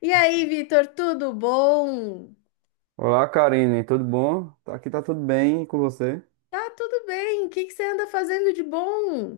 E aí, Vitor, tudo bom? Olá, Karine, tudo bom? Aqui tá tudo bem e com você? Tá tudo bem. O que que você anda fazendo de bom?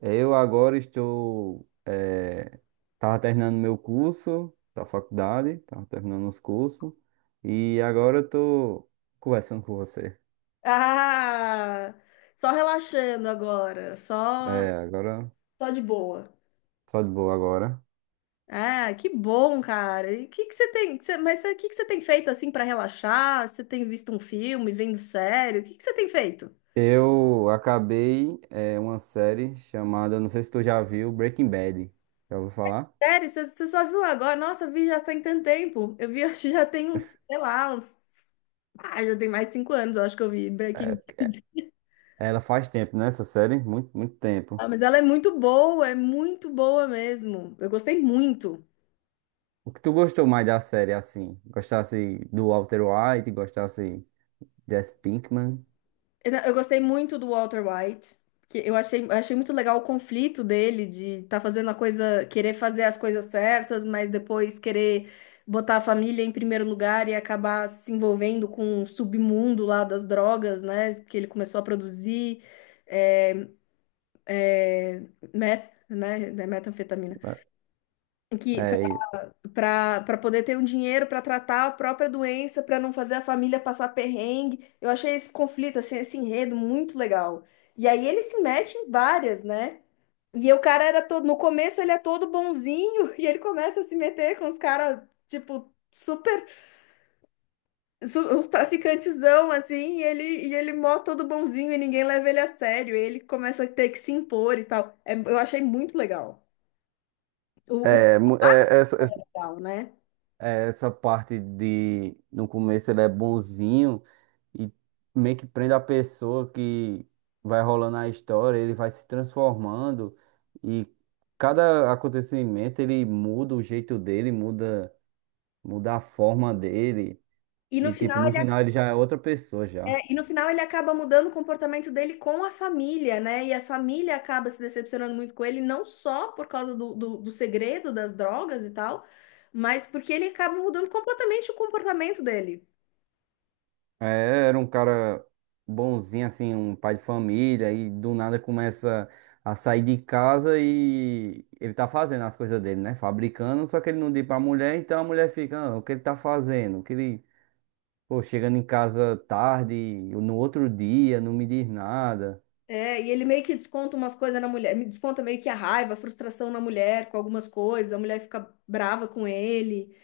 Eu agora tava terminando meu curso da faculdade, tava terminando os cursos, e agora eu tô conversando com você. Ah, só relaxando agora, só É, agora, só de boa. só de boa agora. Ah, que bom, cara. E o que que você tem, mas o que que você tem feito assim para relaxar? Você tem visto um filme, vendo sério? O que que você tem feito? Eu acabei uma série chamada, não sei se tu já viu, Breaking Bad. Já ouviu falar? Sério, você só viu agora? Nossa, eu vi já tem tanto tempo. Eu vi, acho que já tem uns, sei lá, uns, ah, já tem mais de 5 anos, eu acho que eu vi É, Breaking. ela faz tempo, né, essa série? Muito, muito tempo. Ah, mas ela é muito boa mesmo. Eu gostei muito. O que tu gostou mais da série, assim? Gostasse do Walter White, gostasse Jesse Pinkman? Eu gostei muito do Walter White. Eu achei muito legal o conflito dele de estar fazendo a coisa, querer fazer as coisas certas, mas depois querer botar a família em primeiro lugar e acabar se envolvendo com o submundo lá das drogas, né? Porque ele começou a produzir é, meth, né, metanfetamina. Que É, para para poder ter um dinheiro para tratar a própria doença, para não fazer a família passar perrengue. Eu achei esse conflito, assim, esse enredo muito legal. E aí ele se mete em várias, né? E o cara era todo, no começo ele é todo bonzinho e ele começa a se meter com os caras, tipo, os traficantezão, assim, e ele mó todo bonzinho e ninguém leva ele a sério. E ele começa a ter que se impor e tal. Eu achei muito legal, o é, mu- é, essa, essa desenrolar, né? Essa parte de. No começo ele é bonzinho e meio que prende a pessoa que vai rolando a história, ele vai se transformando e cada acontecimento ele muda o jeito dele, muda a forma dele E no e, tipo, final no final ele já é outra pessoa, já. É, e no final ele acaba mudando o comportamento dele com a família, né? E a família acaba se decepcionando muito com ele, não só por causa do segredo das drogas e tal, mas porque ele acaba mudando completamente o comportamento dele. É, era um cara bonzinho, assim, um pai de família, e do nada começa a sair de casa e ele tá fazendo as coisas dele, né? Fabricando, só que ele não diz pra mulher, então a mulher fica, "Ah, o que ele tá fazendo? O que ele, pô, chegando em casa tarde, no outro dia, não me diz nada." É, e ele meio que desconta umas coisas na mulher, me desconta meio que a raiva, a frustração na mulher com algumas coisas, a mulher fica brava com ele.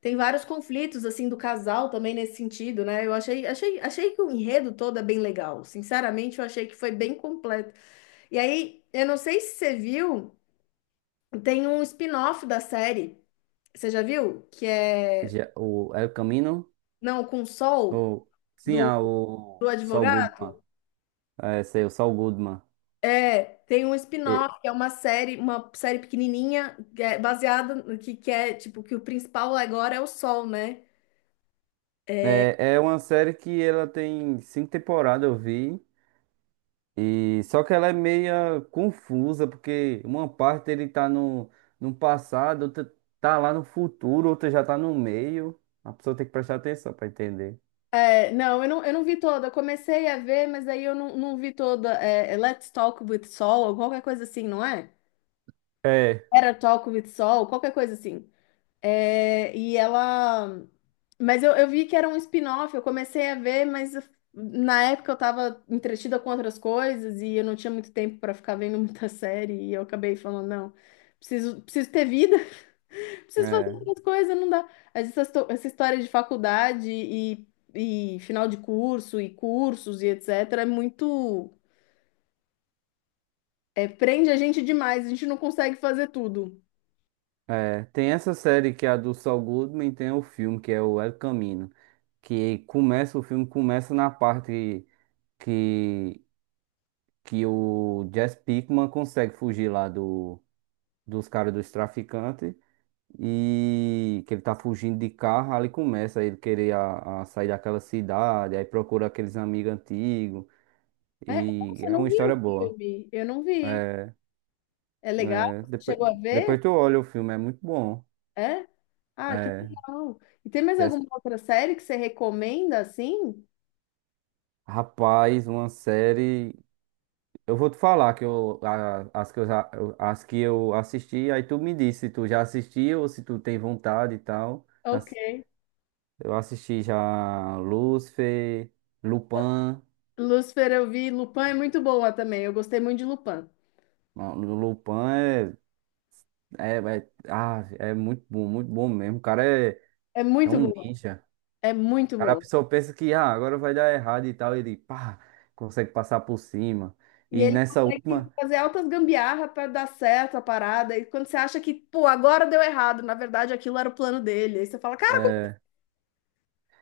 Tem vários conflitos assim do casal também nesse sentido, né? Eu achei que o enredo todo é bem legal. Sinceramente, eu achei que foi bem completo. E aí, eu não sei se você viu, tem um spin-off da série. Você já viu? Que é Já, o El Camino? não com Sol Ou, sim, do, o do Saul advogado? Goodman. É, sei, o Saul Goodman. É, tem um E- spin-off, que é uma série pequenininha, que é baseada no que é, tipo, que o principal agora é o Sol, né? é, uma série que ela tem cinco temporadas, eu vi. E só que ela é meia confusa, porque uma parte ele tá no passado, outra tá lá no futuro, outra já tá no meio. A pessoa tem que prestar atenção pra entender. É, não, eu não vi toda. Eu comecei a ver, mas aí eu não vi toda. É Let's Talk with Sol, ou qualquer coisa assim, não é? É. Era Talk with Sol, qualquer coisa assim. É, e ela. Mas eu vi que era um spin-off, eu comecei a ver, na época eu tava entretida com outras coisas e eu não tinha muito tempo para ficar vendo muita série e eu acabei falando, não, preciso ter vida, preciso fazer É, outras coisas, não dá. Mas essa história de faculdade e final de curso e cursos e etc. é muito. Prende a gente demais, a gente não consegue fazer tudo. é. Tem essa série que é a do Saul Goodman, tem o filme que é o El Camino, que começa, o filme começa na parte que, que o Jesse Pinkman consegue fugir lá do, dos caras dos traficantes. E que ele tá fugindo de carro, ali começa ele querer a sair daquela cidade, aí procura aqueles amigos antigos, É, e nossa, eu é uma não vi história o boa. filme, eu não vi. É, É legal? é, Você depois, chegou a ver? depois tu olha o filme, é muito bom. É? Ah, que É, legal. E tem mais Jess- alguma outra série que você recomenda assim? rapaz, uma série. Eu vou te falar que eu, a- as que eu, já- eu- as que eu assisti, aí tu me diz se tu já assistiu ou se tu tem vontade e tal. Ok. Eu assisti já Lucifer, Lupin. Lucifer eu vi. Lupin é muito boa também. Eu gostei muito de Lupin. Não, Lupin é. É muito bom mesmo. O cara é, É é muito um boa. ninja. É O muito cara, a boa. pessoa pensa que agora vai dar errado e tal. Ele, pá, consegue passar por cima. E E ele nessa consegue última, fazer altas gambiarra para dar certo a parada. E quando você acha que, pô, agora deu errado, na verdade aquilo era o plano dele. Aí você fala, cara, é,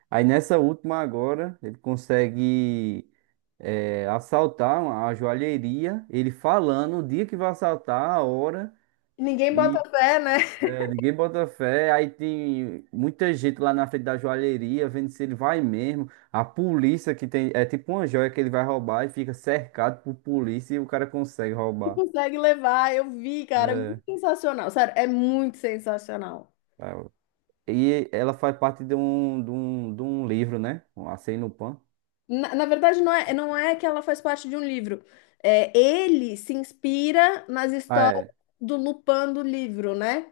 aí nessa última agora, ele consegue assaltar a joalheria. Ele falando o dia que vai assaltar, a hora. ninguém bota fé, né? É, ninguém bota fé. Aí tem muita gente lá na frente da joalheria vendo se ele vai mesmo. A polícia que tem. É tipo uma joia que ele vai roubar e fica cercado por polícia e o cara consegue E roubar. consegue levar. Eu vi, cara. É muito É. sensacional. Sério, é muito sensacional. É. E ela faz parte de um livro, né? Um Acém no Pan. Na verdade, não é que ela faz parte de um livro. É, ele se inspira nas Ah, histórias é. do Lupin do livro, né?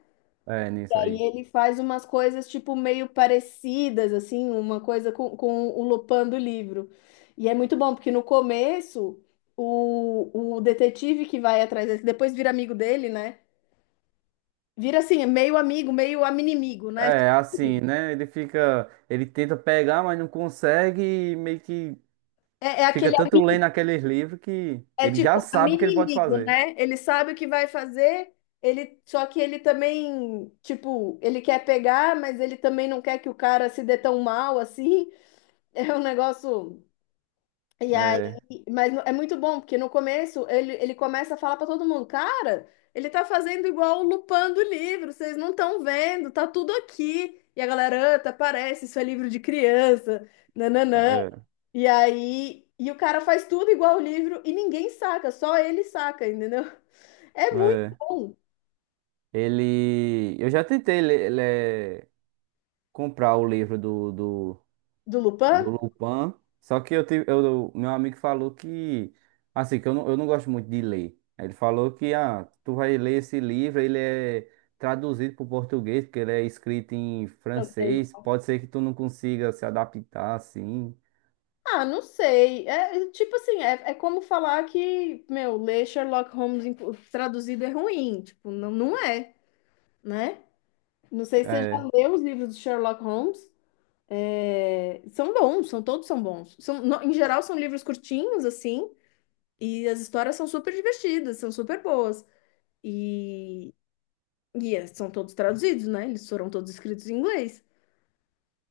É, E nisso aí aí. ele faz umas coisas, tipo, meio parecidas, assim, uma coisa com o Lupin do livro. E é muito bom, porque no começo, o detetive que vai atrás dele, que depois vira amigo dele, né? Vira assim, meio amigo, meio aminimigo, né? É, assim, né? Ele fica. Ele tenta pegar, mas não consegue. E meio que É fica aquele. tanto lendo aqueles livros que É ele já tipo sabe o amigo que ele pode inimigo, fazer. né? Ele sabe o que vai fazer, ele só que ele também, tipo, ele quer pegar, mas ele também não quer que o cara se dê tão mal assim. É um negócio. E aí, É. mas é muito bom, porque no começo ele começa a falar pra todo mundo, cara, ele tá fazendo igual o Lupin do livro, vocês não estão vendo, tá tudo aqui. E a galera, "Ah, tá parece, isso é livro de criança. Nananã." É. E aí, e o cara faz tudo igual o livro e ninguém saca, só ele saca, entendeu? É muito É. bom. Ele. Eu já tentei comprar o livro do, do, Do do Lupin? Lupin, só que meu amigo falou que. Assim, que eu não gosto muito de ler. Ele falou que, tu vai ler esse livro, ele é traduzido para o português, porque ele é escrito em Não sei. francês, pode ser que tu não consiga se adaptar assim. Ah, não sei. Tipo assim, é como falar que, meu, ler Sherlock Holmes traduzido é ruim. Tipo, não, não é, né? Não sei se você É, já leu os livros do Sherlock Holmes. É, são bons, são todos são bons. São, em geral, são livros curtinhos, assim, e as histórias são super divertidas, são super boas. e São todos traduzidos, né? Eles foram todos escritos em inglês.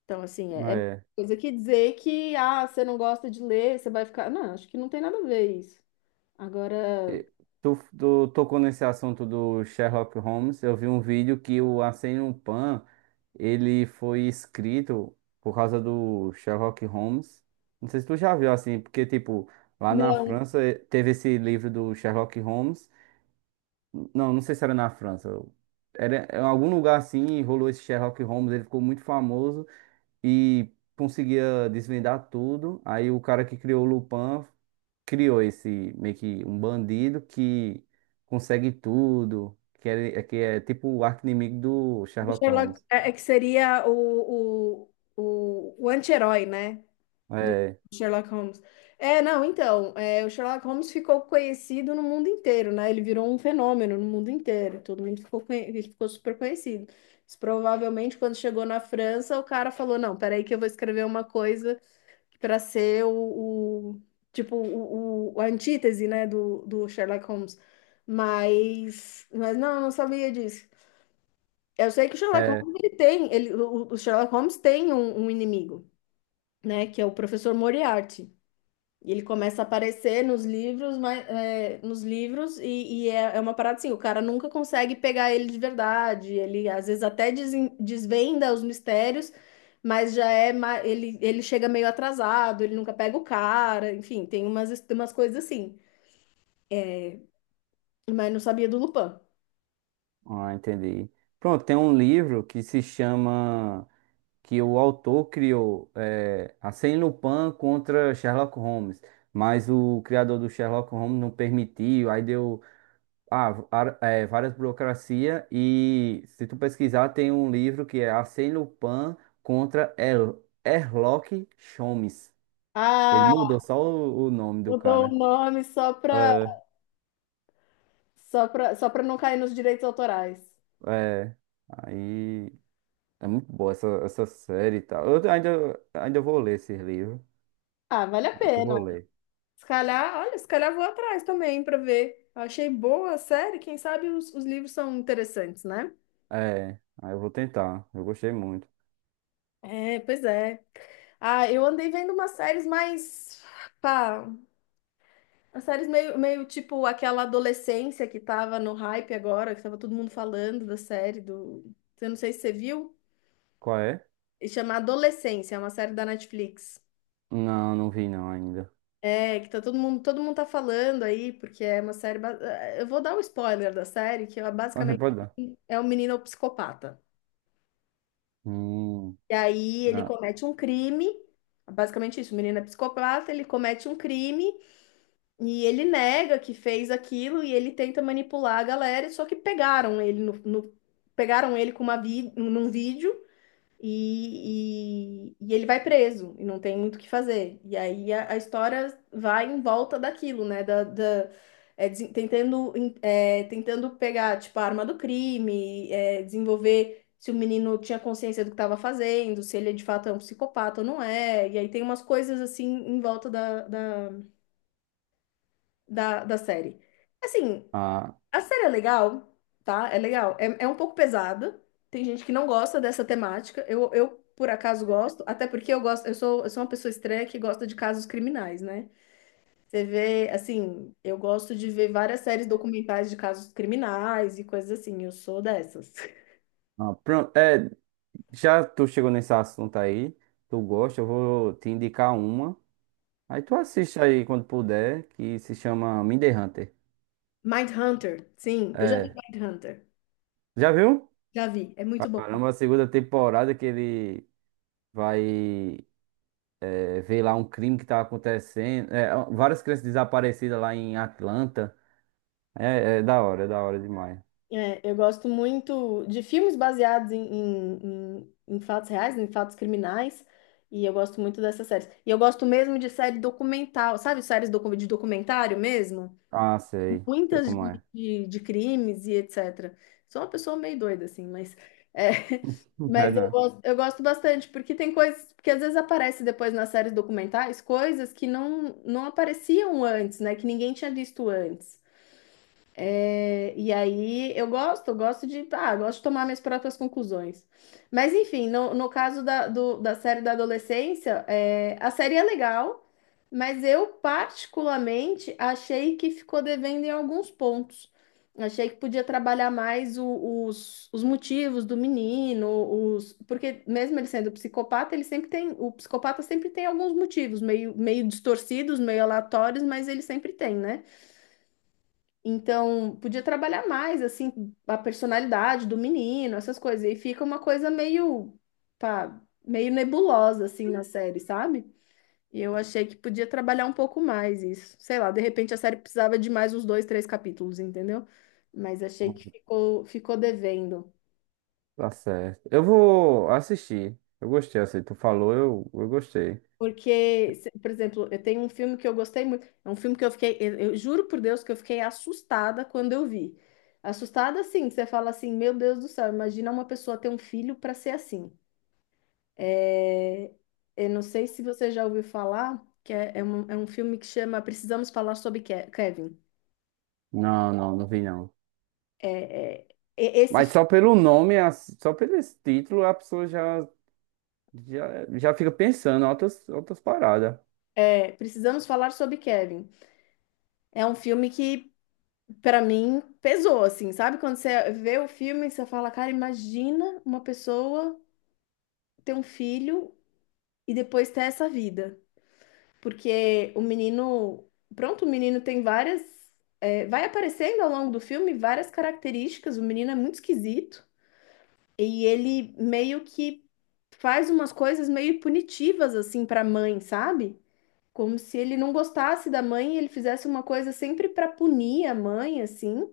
Então, assim, é é. coisa que dizer que, ah, você não gosta de ler, você vai ficar. Não, acho que não tem nada a ver isso. Agora, Tu tocou nesse assunto do Sherlock Holmes. Eu vi um vídeo que o Arsène Lupin ele foi escrito por causa do Sherlock Holmes. Não sei se tu já viu assim, porque tipo lá na não, França teve esse livro do Sherlock Holmes. Não, não sei se era na França. Era em algum lugar assim, rolou esse Sherlock Holmes. Ele ficou muito famoso e conseguia desvendar tudo. Aí o cara que criou o Lupin criou esse meio que um bandido que consegue tudo, que é tipo o arqui-inimigo do o Sherlock Sherlock Holmes. é que seria o anti-herói, né? Do É, Sherlock Holmes. É, não, então, o Sherlock Holmes ficou conhecido no mundo inteiro, né? Ele virou um fenômeno no mundo inteiro. Todo mundo ele ficou super conhecido. Mas provavelmente, quando chegou na França, o cara falou: "Não, peraí, que eu vou escrever uma coisa para ser tipo, a antítese, né, do Sherlock Holmes." Mas não, eu não sabia disso. Eu sei que o Sherlock é, Holmes ele tem, ele, o Sherlock Holmes tem um inimigo, né? Que é o professor Moriarty. E ele começa a aparecer nos livros, mas, nos livros e é uma parada assim, o cara nunca consegue pegar ele de verdade, ele às vezes até desvenda os mistérios, mas já é, ele chega meio atrasado, ele nunca pega o cara, enfim, tem umas coisas assim, mas não sabia do Lupin. ah, entendi. Pronto, tem um livro que se chama que o autor criou Arsène Lupin contra Sherlock Holmes, mas o criador do Sherlock Holmes não permitiu, aí deu. Várias burocracias e se tu pesquisar tem um livro que é Arsène Lupin contra Herlock Sholmes. Ele Ah, mudou só o nome do mudou o cara. nome só pra, É, só pra não cair nos direitos autorais. é. Aí é muito boa essa série e tal. Eu ainda vou ler esse livro. Ah, vale a Ainda pena. vou ler. Se calhar, olha, se calhar vou atrás também para ver. Eu achei boa a série, quem sabe os livros são interessantes, né? É, aí eu vou tentar. Eu gostei muito. É, pois é. Ah, eu andei vendo umas séries mais, pá, umas séries meio, meio tipo aquela adolescência que tava no hype agora, que tava todo mundo falando da série do, eu não sei se você viu, Qual é? e chama Adolescência, é uma série da Netflix. Não, não vi não ainda. É, que tá todo mundo tá falando aí, porque é uma série, eu vou dar um spoiler da série, que é Ah, basicamente pode dar. é um menino psicopata. Hum, E aí ele ah, comete um crime, basicamente isso, o menino é psicopata, ele comete um crime e ele nega que fez aquilo e ele tenta manipular a galera, só que pegaram ele pegaram ele com uma vi num vídeo e ele vai preso e não tem muito o que fazer. E aí a história vai em volta daquilo, né? É, desen- tentando, tentando pegar, tipo, a arma do crime, desenvolver se o menino tinha consciência do que estava fazendo, se ele de fato é um psicopata ou não é. E aí tem umas coisas assim em volta da série. Assim. ah, A série é legal, tá? É legal. É um pouco pesada. Tem gente que não gosta dessa temática. Por acaso, gosto, até porque eu gosto, eu sou uma pessoa estranha que gosta de casos criminais, né? Você vê, assim, eu gosto de ver várias séries documentais de casos criminais e coisas assim. Eu sou dessas. ah, pronto. É, já tu chegou nesse assunto aí, tu gosta, eu vou te indicar uma. Aí tu assiste aí quando puder, que se chama Mindy Hunter. Mindhunter, sim, eu já vi É, Mindhunter. já viu? Já vi, é muito bom. Caramba, a segunda temporada que ele vai ver lá um crime que tá acontecendo. É, várias crianças desaparecidas lá em Atlanta. É, é da hora demais. É, eu gosto muito de filmes baseados em fatos reais, em fatos criminais, e eu gosto muito dessas séries. E eu gosto mesmo de série documental, sabe? Séries de documentário mesmo? Ah, sei, sei Muitas como de, é. de, de crimes e etc. Sou uma pessoa meio doida, assim, é, É, mas não. Eu gosto bastante, porque tem coisas, porque às vezes aparece depois nas séries documentais coisas que não apareciam antes, né? Que ninguém tinha visto antes. É, e aí eu gosto de, ah, gosto de tomar minhas próprias conclusões. Mas enfim, no caso da, da série da adolescência, a série é legal, mas eu particularmente achei que ficou devendo em alguns pontos. Achei que podia trabalhar mais os motivos do menino, os, porque mesmo ele sendo psicopata, ele sempre tem, o psicopata sempre tem alguns motivos, meio distorcidos, meio aleatórios, mas ele sempre tem, né? Então, podia trabalhar mais, assim, a personalidade do menino, essas coisas. E fica uma coisa meio, pá, meio nebulosa, assim, na série, sabe? E eu achei que podia trabalhar um pouco mais isso. Sei lá, de repente a série precisava de mais uns dois, três capítulos, entendeu? Mas achei que ficou devendo. Tá certo. Eu vou assistir. Eu gostei, assim, tu falou, eu gostei. Porque, por exemplo, eu tenho um filme que eu gostei muito. É um filme que eu fiquei, eu juro por Deus que eu fiquei assustada quando eu vi. Assustada, assim, que você fala assim, meu Deus do céu, imagina uma pessoa ter um filho para ser assim. É, eu não sei se você já ouviu falar, que é um filme que chama Precisamos Falar sobre Kevin. Não, não, não vi não. É, é, e- esse Mas fi- só pelo nome, só pelo esse título, a pessoa já, já, já fica pensando em outras paradas. Precisamos Falar sobre Kevin. É um filme que, para mim, pesou, assim, sabe? Quando você vê o filme, você fala, cara, imagina uma pessoa ter um filho e depois ter essa vida. Porque o menino. Pronto, o menino tem várias. Vai aparecendo ao longo do filme várias características. O menino é muito esquisito. E ele meio que faz umas coisas meio punitivas, assim, para a mãe, sabe? Como se ele não gostasse da mãe e ele fizesse uma coisa sempre para punir a mãe, assim.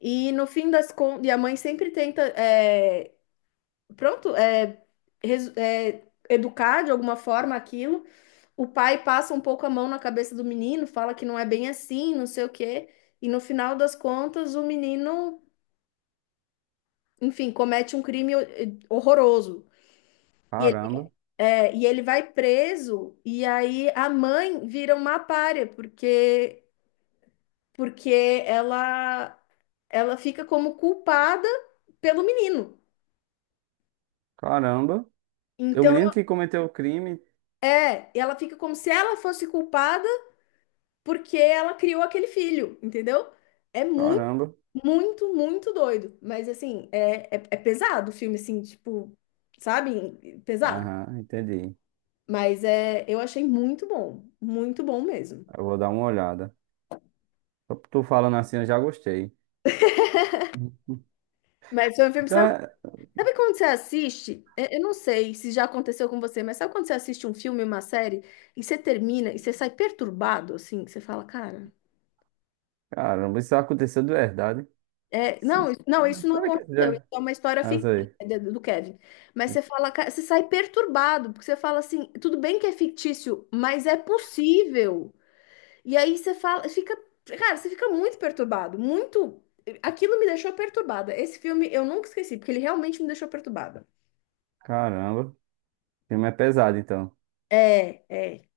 E no fim das contas. E a mãe sempre tenta. É, pronto, é, resu- é, Educar de alguma forma aquilo. O pai passa um pouco a mão na cabeça do menino, fala que não é bem assim, não sei o quê, e no final das contas o menino, enfim, comete um crime horroroso. E ele, Caramba, e ele vai preso, e aí a mãe vira uma pária, porque ela, ela fica como culpada pelo menino. caramba. E o Então, menino que cometeu o crime, ela fica como se ela fosse culpada porque ela criou aquele filho, entendeu? É muito, caramba. muito, muito doido. Mas assim, é pesado o filme, assim, tipo, sabe? Pesado. Aham, entendi. Mas é, eu achei muito bom mesmo. Eu vou dar uma olhada. Só por tu falando assim, eu já gostei. Mas foi um filme, Então, sabe, é- sabe quando você assiste? É, eu não sei se já aconteceu com você, mas sabe quando você assiste um filme, uma série, e você termina e você sai perturbado, assim, que você fala, cara. Caramba, isso aconteceu de verdade. É, não, Isso- não, isso não Peraí que aconteceu. Isso já. é uma história Mas aí. fictícia do Kevin. Mas você fala, você sai perturbado, porque você fala assim, tudo bem que é fictício, mas é possível. E aí você fala, fica, cara, você fica muito perturbado, muito. Aquilo me deixou perturbada. Esse filme eu nunca esqueci, porque ele realmente me deixou perturbada. Caramba, o filme é pesado, então. É, é,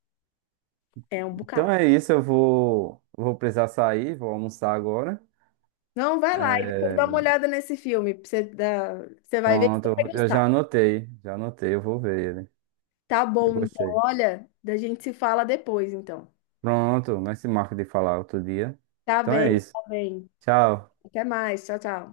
é um Então bocado. é isso, eu vou precisar sair, vou almoçar agora. Não, vai lá e depois É, dá uma olhada nesse filme. Pra Você, você vai ver que você pronto, vai eu gostar. Já anotei, eu vou ver ele. Tá Eu bom, então, gostei. olha, da gente se fala depois, então. Pronto, mas se marca de falar outro dia. Tá Então é bem, isso. tá bem. Tchau. Até mais. Tchau, tchau.